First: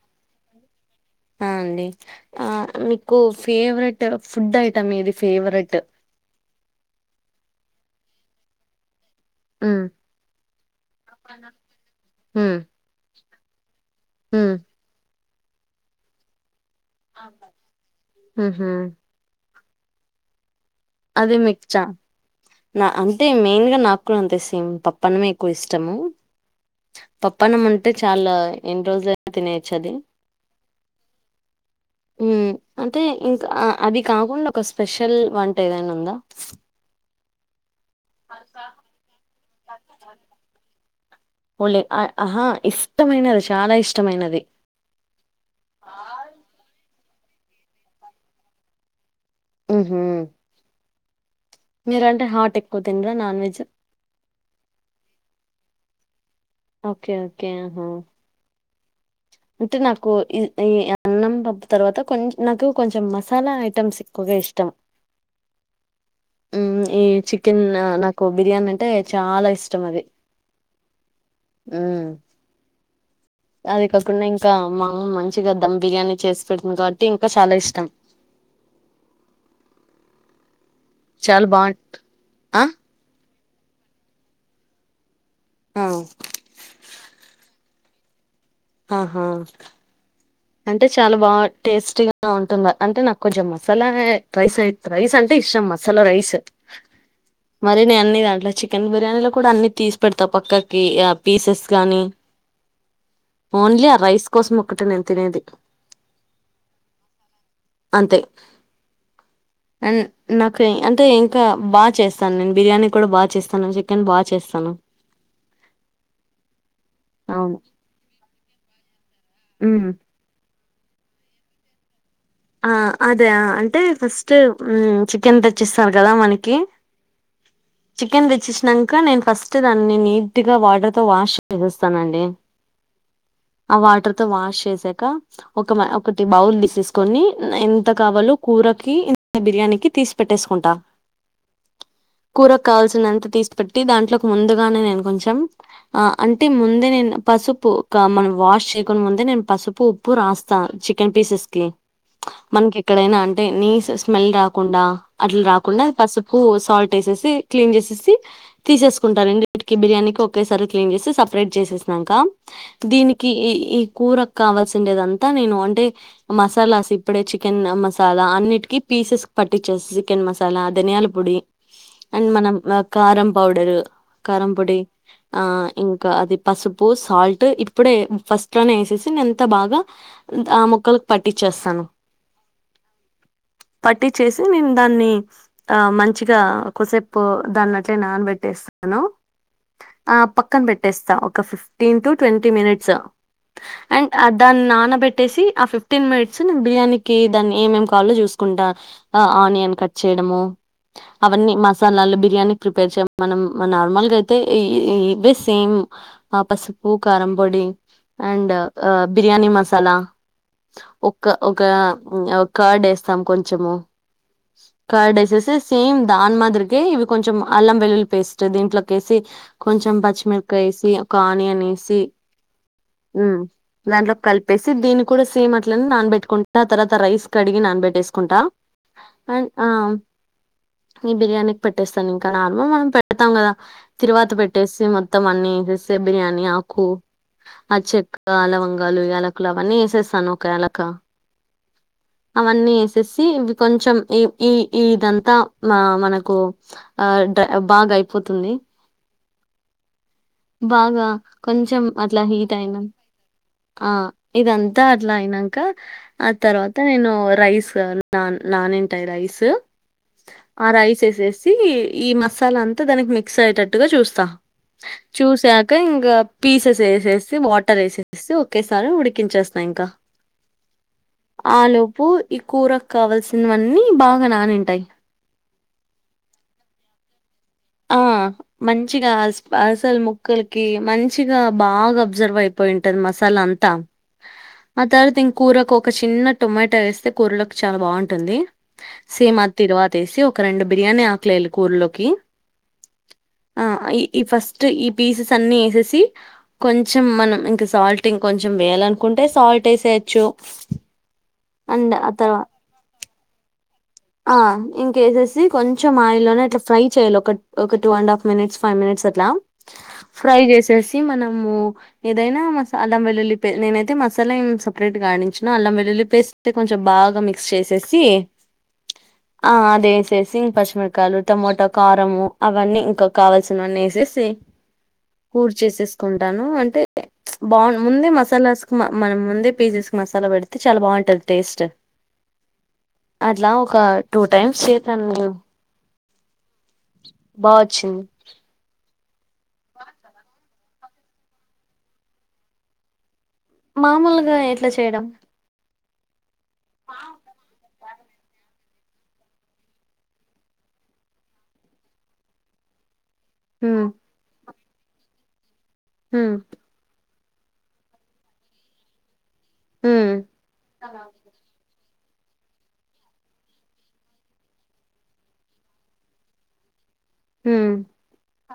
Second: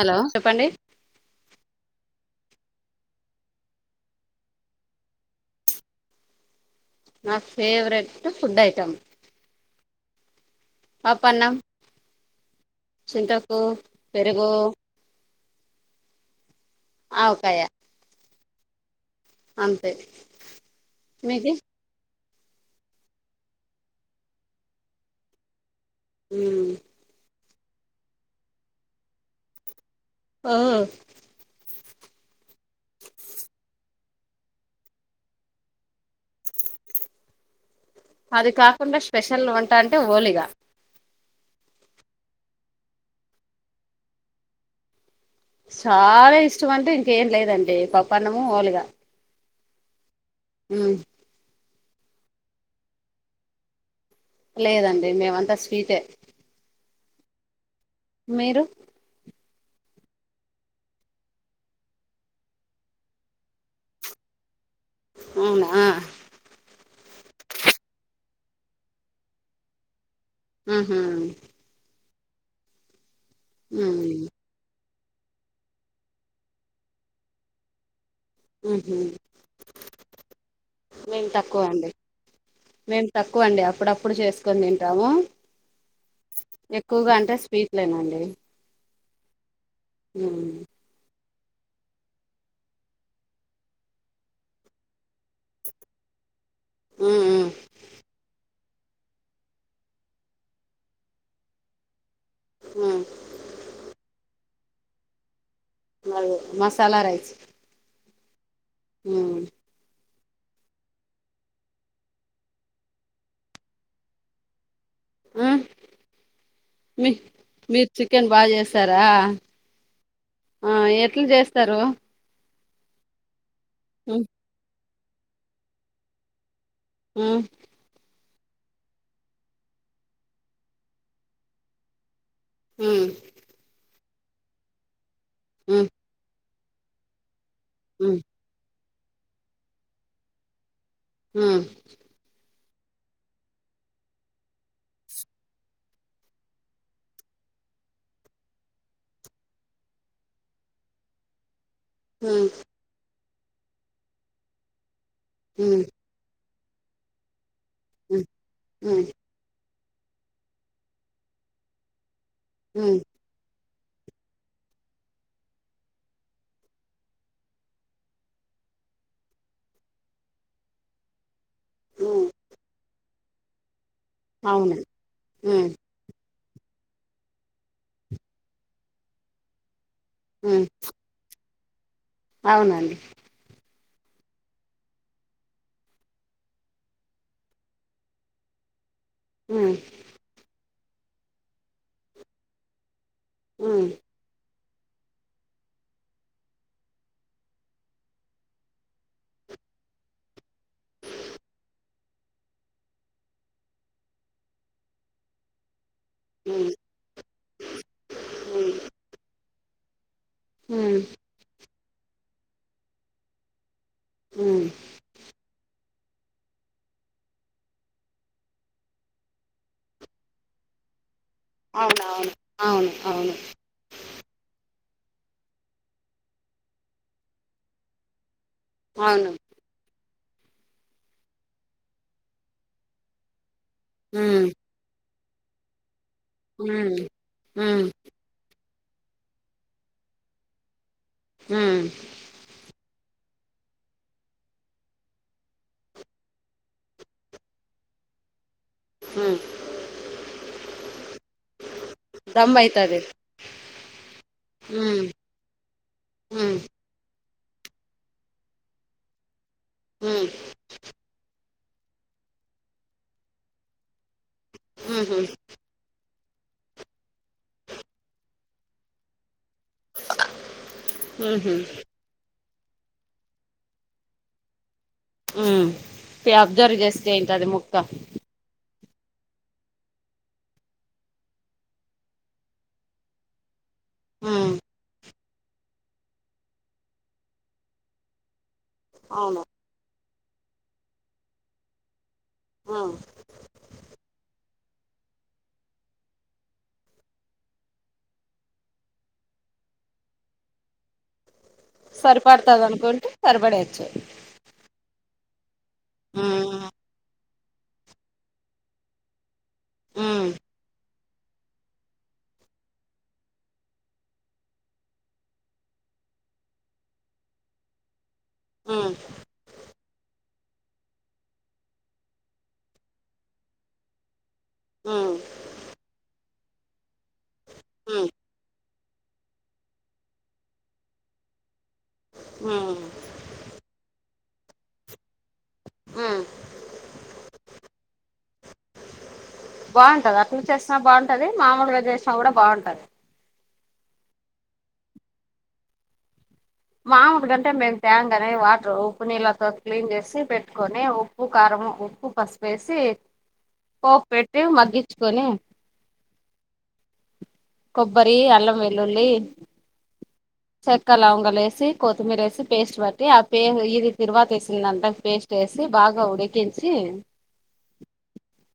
Hello చెప్పండి ఆ అండి ఆ మీకు ఫేవరెట్ ఫుడ్ ఐటమ్ ఏది ఫేవరెట్ నా ఫేవరెట్ ఫుడ్ ఐటెమ్ ఉమ్ పప్పు అన్నం ఉమ్ చింతొక్కు పెరుగూ ఉమ్ ఆవకాయ ఊహు అంతే అది మీది మిక్చ ఆ నా అంటే మెయిన్ గా నాకు కుడా అంతే సేమ్ పప్పన్నమే ఎక్కువ ఇష్టము ఉమ్ పప్ప అన్నం ఉంటే చాలా ఎన్ రోజులు అయినా తినేయొచ్చు అది ఆ ఉమ్ అంటే ఇంకా అ అది కాకుండా ఒక స్పెషల్ వంట టెదైనా ఉందా అది కాకుండా స్పెషల్ వంట అంటే ఓలిగా ఒళే అ ఆహా ఇష్టమైనది షాలా ఇష్టమైనది చాలా ఇష్టం అంటే ఇంకేం లేదండి పప్పన్నము ఓలిగా ఉహు ఉమ్ మీరు అంటే హాట్ ఎక్కువ తిండ్రా నాన్ వెజ్ లేదండి మేమ అంతా స్వీటే ఓకే ఓకే యహో మీరు అంటే నాకు ఇద్ ఈ అన్నం పప్పు తర్వాత కొంచ్ నాకు కొంచెం మసాలా ఐటమ్స్ ఎక్కువగా ఇష్టం త్తం అవునా ఉమ్ ఈ చికెన్ ఆ నాకు బిర్యానంటే చాలా ఇష్టం అది ఊహు మ్ అది కకున్ను ఇంకా మామ్ మంచిగా ధమ్ బిర్యానీ చేసి పెడుతుంది కావట్టి ఇంకా చాలా ఇష్టం. ఉ హు మేమ్ చాలా తక్కువ బాగుంట అండి. ఆ మేమ్ తక్కువండి అప్పుడప్పుడు చేసుకొని తింటాము. అవ్. ఎక్కువగా అంటే స్వీట్లేమో అండి. ఆహా. ఉమ్. అంటే చాలా బాన్ టేస్టీగా ఉంటుంద అంటే నాకు కొంచం మసాలా ఏ రైస్. రైస్ అంటే ఇష్టం మసాలా రైస్సు ఉమ్ మరి నే అన్ని దాంట్లో ఛీ. ఛీకెన్ బిర్యానీలో కూడా అన్ని తీసి పెడతా పక్కాకి య పీసెస్ గానీ. ఉమ్. ఓన్లి ఆ రైస్ కోసం మొక్కటే నేన్ తినేది. మల్ మసాల రైస్. అంతే. ఉమ్. ఎన్. నాకు ఏ అంటే ఇంకా బా చేస్తాను నేను బిర్యానీ కూడా బా చేస్తాను చికెన్ బా చేస్తాను. ఉమ్ మీ అవును మీరు చికెన్ బా జేస్తారా. ఉమ్. ఆ ఎట్లు జే స్తారు. ఆ అదే అంటే ఉమ్ ఫస్ట్ ఉమ్ చికెన్ తెచ్చిస్తారు కదా మనకి. ఉమ్. చికెన్ తెచ్చినంక నేన్ ఫస్ట్ దాన్ని నీట్ గా వాటర్ తో వాష్ చేసేస్తానండి. ఉమ్. ఆ వాటర్ తో వాష్ చేసాక ఒక మ ఉమ్ ఒకటి బౌల్ తీసేసుకొని ఎన్. ఎంత ఉమ్ కావాలో కూరకి అండ్ బిర్యానీకి తీసి పెట్టేసుకుంటా. ఉమ్. కూరక కావాల్సినంత తీసి పెట్టి దాంట్లోకి ముందుగానే నేను కొంచం. ఆ అంటే ముందే నేను పసుపు క మనం వాష్ చేయకుండ ముందే నేను పసుపు. ఉప్పు రాస్తా చికెన్ పీసెస్ కి. ఉమ్. ఇంక్కెడైనా అంటే నీస్ స్మెల్ రాకుండా అట్ల రాకుండా ఉమ్ పసు. ఉప్పు సాల్ట్ ఎసేసి ఇ క్లీన్ చేసేసి ఉమ్ తీసేసుకుంటారండి. ఇటిక బిర్యానీకి ఒకేసారి క్లీన్ జేసి సపరేట్ జేసేసినంక ఉమ్ దీని. కి ఈ ఈ కూరకావాల్సిండేదంతా నేను అంటే మసాలాస్. ఇప్పుడే చికెన్ ఆన్ మసాలా అన్నిటికిీ పీసెస్ పట్టించేస్ చికెన్ మసాలా ధనియాల పొడి. ఉమ్ అండ్ మనం వా కారం పౌడరు కారం పొడి అవును ఆ ఉమ్ ఇం. కా అది పసుపు సాల్ట్ ఇప్పుడే ఫస్ట్ లోనే ఎసేసి నెంత బాగా. ఇంకా ఆ ఉమ్ మొక్కలకు పట్టించేస్తాను. అవునండి. పట్టి చేసి నేను దన్ని. ఆ మంచిగా కొసేపు దాన్ని అట్లే నానబెట్టేస్తాను. ఉమ్ ఆ పక్కన పెట్టేస్తా ఒక ఫిఫ్టీన్త ట్వంటీ మినిట్స్ ఓ. ఉమ్. అ దాన్ని నానబెట్టేసి ఆ ఫిఫ్టీన్ మినిట్స్ బిర్యానీకి దాన్ని ఏమేం కావాలో చూసుకుంటా అ ఆనియన్ కట్ చేయడము అవన్నీ మసాలాలు బిర్యానీ ప్రిపేర్ చేయ మనం నార్మల్గా అయితే ఇ ఇ ఇవే సేమ్ ఆ ఉమ్ పసుపు కారం పొడి అండ్ ఉమ్ బిర్యానీ మసాలా ఉమ్ కా ఒకా మ్ అవ్ కర్డ్ ఎస్తాం కొంచము ఉమ్ కర్డ్ ఎసేసి సేమ్ దాని మాదిరికె ఇవి కొంచెం అల్లం వెల్లుల్లి పేస్ట్ దీంట్లోకి ఎసి కొంచెం పచ్చిమిరకాయ ఎసి ఒక ఆనియన్ ఎసి అవునవును అవును అవును మ్ దాంట్లోకి కలిపేసి దిన్ని కూడ సెమె అట్లనె నానబెట్ ట్కుంటా తర్వాత రైస్ కడిగి నానబెట్టేసుకుంటా అవును అండ్ ఆ నె బిర్యానీక్ పెట్టేస్తాను ఇంకా నార్మల్ మనం పెట్టుతాం కదా తిరువాత ఉమ్ పెట్టేసి మొత్తం అన్ని ఎసెస్తే బిర్యానీ ఆకు ఉమ్ ఆ ఉమ్ చెక్ ఆ లవంగాలు యలాకులు అవన్నీ వేసేస్తాను ఒక యలాక మ్ అవన్నీ ఎసేసి ఇవి కొంచెం ఈ ఈ ఇదంతా మా మనకు ఆ డ్రా బాగైపోతుంది హ్మ్ బాగా కొంచెం అట్ల హీట్ దమ్ అయినం అయితది ఆ ఇదంతా ఉమ్ అట్ల అయినంక ఆ ఉమ్ తర్వాత నేను రైస్ నాన్ నానింటాయ్ రైస్ మ్ ఆ రైస్ ఎసేసి ఈ మసాలా అంతా దానికి మిక్స్ అయేటట్టుగా చూస్తా ఉహు చూసాక ఇంగ పీసెస్ వేసేసి వాటర్ వేసేసి ఒకేసారి ఉడికించేస్తా ఇంకా ఉహు ఆలోపు ఈ కూర క్ కావల్సినవన్నీ బాగా నానింటాయి పే అబ్జర్వ్ చేస్తే ఉంటది ముక్క ఆ! మంచిగా అస అసలు ముక్కలకి మంచిగా బాగా అబ్జర్బ్ అయిపో పోయుంటాది మసాలా అంతా ఉమ్ ఆ తర్వాత ఇన్ కూరకు ఒక షీన్నా టొమాటా వేస్తే కూరలోకి చాలా బావుంటుంది సేమ్ అవును అది తిరువాత వేసి ఒక రెండు బిర్యానీ ఆకులు వెయ్యాలి కూరలోకి ఉ ఆ ఈ ఈ ఫస్ట్ ఈ పీసెస్ అన్ని వేసేసి కొంచెం మనం ఇంకా సాల్ట్ ఇంక కొంచెం వేయాలనుకుంటే సాల్ట్ వేసేయచ్చు సరిపడతది అనుకుంటే సరిపడవచ్చు ఆ ఇంకా ఏసేసి కొంచెం ఆయిల్లోనే ఇట్లా ఉమ్ ఫ్రై చేయ్యాలి ఒక్ ఒక two and half minutes five minutes అట్లా ఉమ్ ఫ్రై చేసేసి మనము ఏదైనా మసా అల్లం వెలుల్లి పేస్ట్ నేనైతే మసాలా ఏం సపరేట్ గా ఆడించను, అల్లం వెల్లుల్లి పేస్ట్ అయితే కొంచెం బాగా మిక్స్ చేసేసి ఉ ఆ అది ఎసేసి ఇన్ పచ్చిమిరకాయ టమోటా కారము అవన్నీ ఇంక కావలసినవన్నీ ఎసేసి ఉమ్ నూర్చేసేసుకుంటాను అంటే బాగు ముందే ఉమ్ మసాలాస్ మ మనం ముందే పే చేసుకొని మసాలా పెడితే చాలా బాగుంటది టేస్ట్ ఉ అట్ల ఒక టూ టైమ్స్ చేశాను నేను ఉమ్ బాచ్చింది బాగుంటది అట్లు చేసినా బాగుంటది మామూలుగా చేసినా కూడా బాగుంటది మామోలుగా ఎట్లా చేయడం మామూడు గంటే మేము త్యాము గాని వాటర్ ఉప్పు నీళ్ళతో క్లీన్ చేసి పెట్టుకొని ఉ ఉప్పు కారము ఉప్పు పసుపు వేసి హ్మ్ పోపు పెట్టి మగ్గిచుకొని ఉ కొబ్బరి అల్లం వెల్లుల్లి హ్మ్ చెక్క లవంగాలు వేసి కొత్తిమీర వేసి పేస్ట్ బట్టి ఆ పే ఇది తిరువాత వేసిందంతా పేస్ట్ వేసి బాగా ఉడికీన్ సి హ్మ్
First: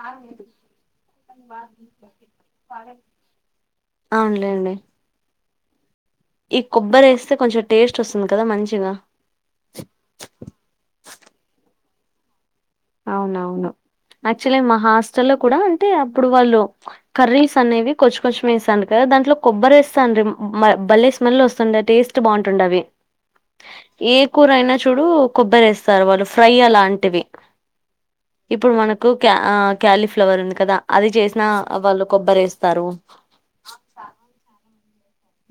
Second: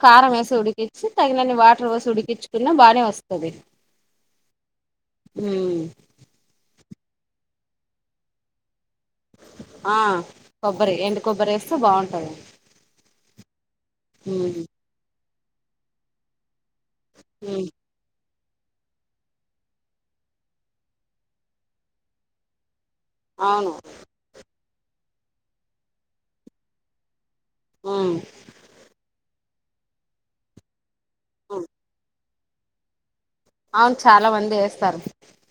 కారం వేసి ఉడికిచి తగినన్ని వాటర్ పోసి ఉడికించుకున్న బానే వస్తది అవును లేండి ఊ ఈ కొబ్బరి వేస్తే కొంచెం టేస్ట్ వస్తుంది కదా మంచిగా ఆ కొబ్బరి ఎండు కొబ్బరి వేస్తే బాగుంటది అవును అవును యాక్చువల్ ఉమ్ గా మా హాస్టల్లో కూడా అంటే అప్పుడు వాళ్లు కర్రీస్ ఉమ్ అనేవి కొచ్చు కొచ్చు ఉమ్ వేస్తాండు కదా దాంట్లో కొబ్బరి వేస్తాండ్రి బల్లే స్మెల్ వస్తాండే టేస్ట్ బాగుంటాండా అవి అవును ఏ కూర అయినా చూడు కొబ్బరి వేస్తారు వాళ్ళు ఫ్రై అలాంటివి ఉ ఇప్పుడు మనకు క్యా ఆ క్యాలీఫ్లవర్ ఉంది కదా అది చేసినా ఉమ్ వాళ్ళు కొబ్బరి వేస్తారు అవును చాలా మంది వేస్తారు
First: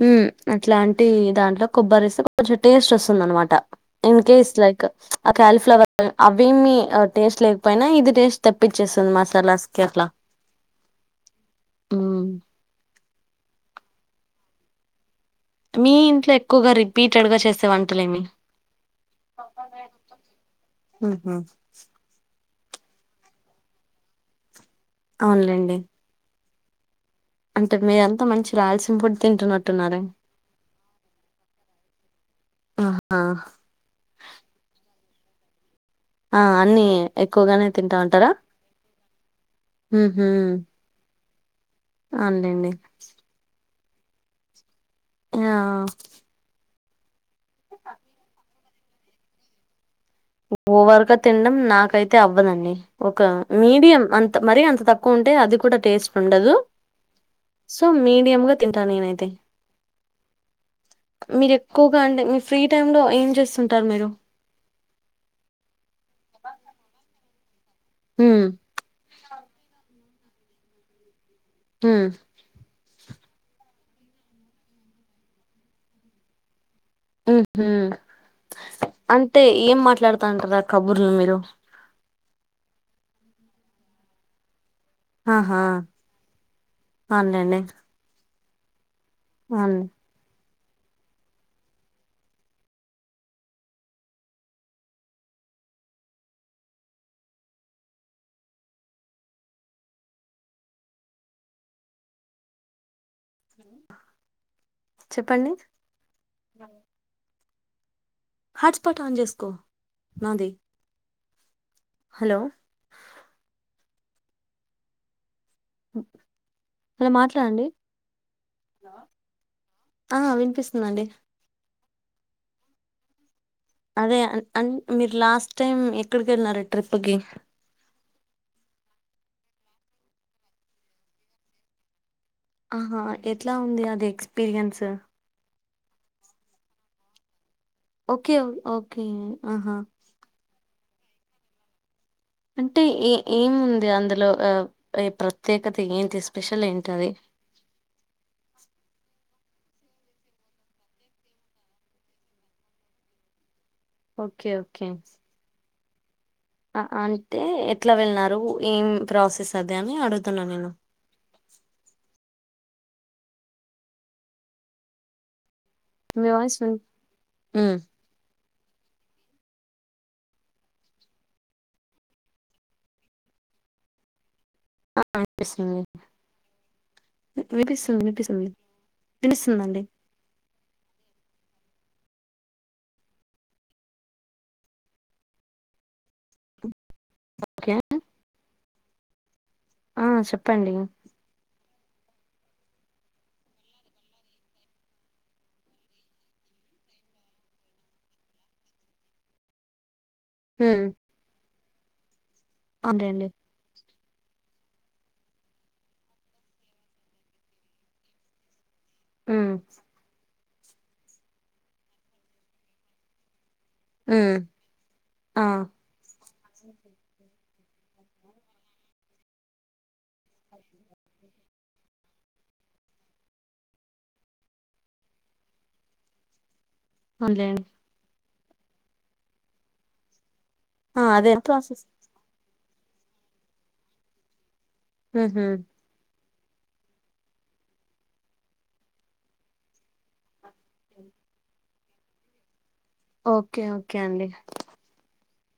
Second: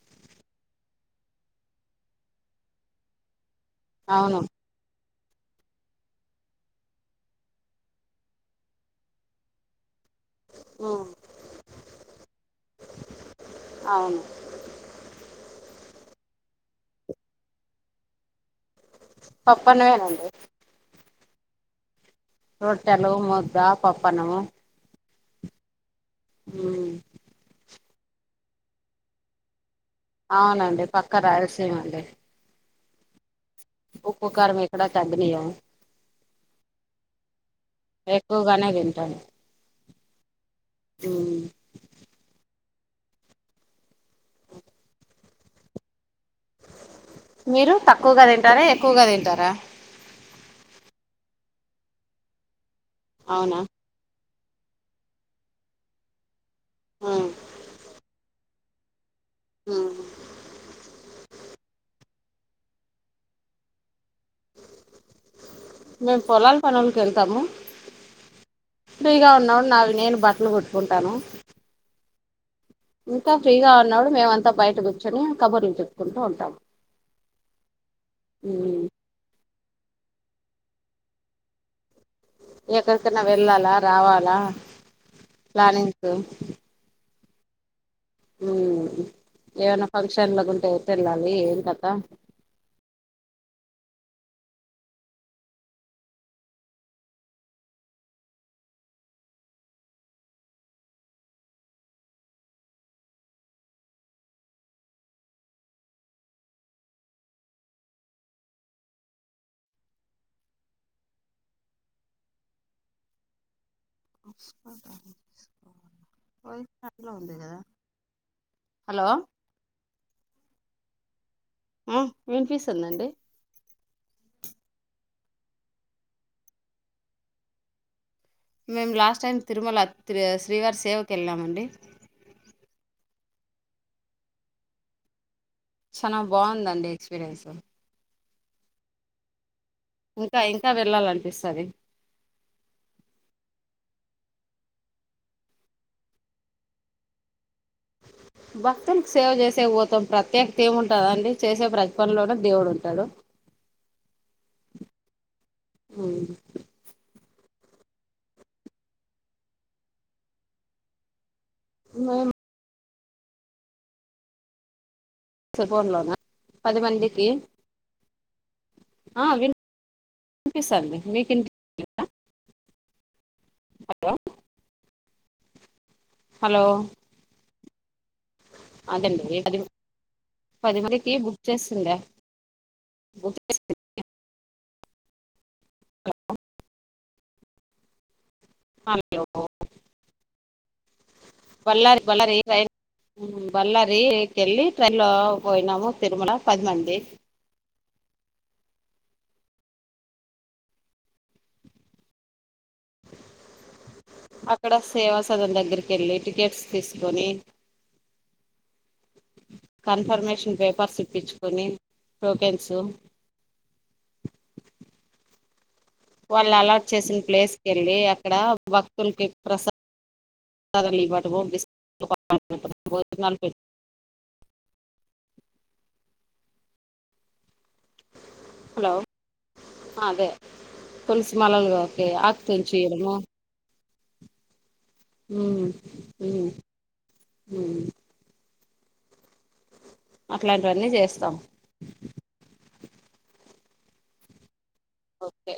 ఉహ్ అట్లాంటి దాంట్లో కొబ్బరి ఏస్తే కొంచెం టేస్ట్ వస్తుంది అన్నమాట ఇన్ అవును కేస్ లైక్ ప్చ్ ఆ క్యాలీఫ్లవర్ అవేమి టేస్ట్ లేకపోయినా ఇది టేస్ట్ తెప్పి చేస్తుంది మసాలాస్ కి అట్లా ఆ హ్మ్. అవును మీ ఇంట్లో ఎక్కువగా రిపీటెడ్ గా చేసే వంటలేమి పప్పన్నమేనండి ఉ హ రోట్టేలు ముద్ద పప్పన్నము అవునులేండి మ్ అంటే మీరంతా మంచి రాల్సిన ఫుడ్ తింటున్నట్టున్నారే అవునండి పక్క రాయలసీమ అండి ఆహా! ఉప్పు కారం మేక్కడ తగ్గానియ్యం ఆ అన్ని ఎక్కువగానే తింటా ఉంటారా బానే తింటాను ఉ మ్ హోమ్ అన్ లేండి య్య మీరు తక్కువగా తింటారా ఎక్కువగా తింటారా ఓవరగా తినడం నాకైతే అవ్వదండి ఒక అవునా మీడియం అం త్ మరీ అంత తక్కువుంటే అది కూడా టేస్ట్ ఉండదు ఉమ్. సో మీడియం గా తింటా నేనైతే హ్మ్ మీరు ఎక్కువగా అండీ మీ ఫ్రీ టైమ్ లో ఏం చేస్తుంటారు మీరు మేమ్ పొలాల్ పనులకి వెళ్తాము హ్మ్ ఫ్రీగా ఉన్న నావి నేను బట్లు కుట్టుకుంటాను హ్మ్ ఇంకా ఫ్రీగా ఉన్నాపుడు మేమంతా బయట కూర్చొని కబుర్లు చెప్పుకుంటూ ఉంటాము హ్మ్ హు ఉమ్. అంటే ఏం మాట్లాడుతా ఉంటారు ఆ కబుర్లు మీరు ఎక్కడీకన్నా వెళ్ళాలా రావాలా ఆహా ప్లానింగ్స్ ఉమ్. అవునులేండి హ్మ్ అవును. ఎవన్న ఫంక్షన్ ల గుంటే ఏటల్లాలి ఏం కతా చెప్పండి హాట్స్పాట్ ఆన్ చేసుకో నాది హలో వాయిస్ హలో కట్లో ఉంది కదా మాట్లాడండి హలో ఆ వినిపిస్తుందండి ఆ వినిపిస్తుందండి అదే అన్ మీరు లాస్ట్ టైం ఎక్కడికి వెళ్ళినార ట్రిప్ కి మేము లాస్ట్ టైం తిరుమల త్రి శ్రీవారి సేవకు వెళ్ళామండి ఆహా ఎట్లా ఉంది అది ఎక్స్పీరియన్స్ చానా బావుందండి ఎక్స్పీరియన్స్ ఓకే ఓకే ఆహా ఇంకా ఇంకా వెళ్ళాలనిపిస్తాది అంటే ఏ ఏముంది అందులో ఎ ప్రత్యేకత ఏంటి స్పెషల్ ఏంటది భక్తులకు సేవ చేసేకి పోతాం ప్రత్యేకత ఏమ్ ఉంటదండి చేసే ప్రతి పనిలోను దేవుడు ఉంటాడు ఓకే ఓకే హ్మ్ అ అంటే ఎట్లా వెళ్ళినారు ఏం ప్రాసెస్ అదని అడుగుతున్నా నేను మేం [unintelligible] ఫోన్లోనా మీ వాయిస్ విన్ పదిమందికి హ్మ్. ఆ వినిపిస్తంది మీకి విన్ [unintelligible] ఆ విన్పిస్తుంది హలో వి వినిపిస్తుంది వినిపిస్తుంది. అదండి అది వినిపిస్తుందండి. పది మందికి బుక్ చేసుండ బుక్ చేస్ ఓకే హలో ఆ చప్పండి ఇగ బళ్ళారి బళ్ళారి ట్రైన్ హ్మ్ బళ్ళరి కెళ్ళి ట్రైన్ లో పోయినాము తిరుమల పది మంది హ్మ్ అదేండి అక్కడ సేవా సదం దగ్గరికేళ్ళి టికెట్స్ తీసుకోని ఉమ్ కన్ఫర్మేషన్ పేపర్స్ ఇప్పించుకొని టోకెన్సు హ్మ్ ఆ వాళ్ళు అలాట్ చేసిన ప్లేస్ కేళ్ళి అక్కడ భక్తులకి ప్రసాదం ప్రసాదాలు ఇవ్వటం బిస్కెట్స్ పంచడం భోజనాలు పెట్టడం అవున్లేండి హలో ఆ అదే ఆ! అదే తులసి మాలలు ప్రాసెస్. ఓకే తెంచియ్యాడమో హుహు. ఉమ్ ఉమ్ ఉమ్ అట్లాంటివన్నీ చేస్తాం ఓకే ఓకే అండి ఓకే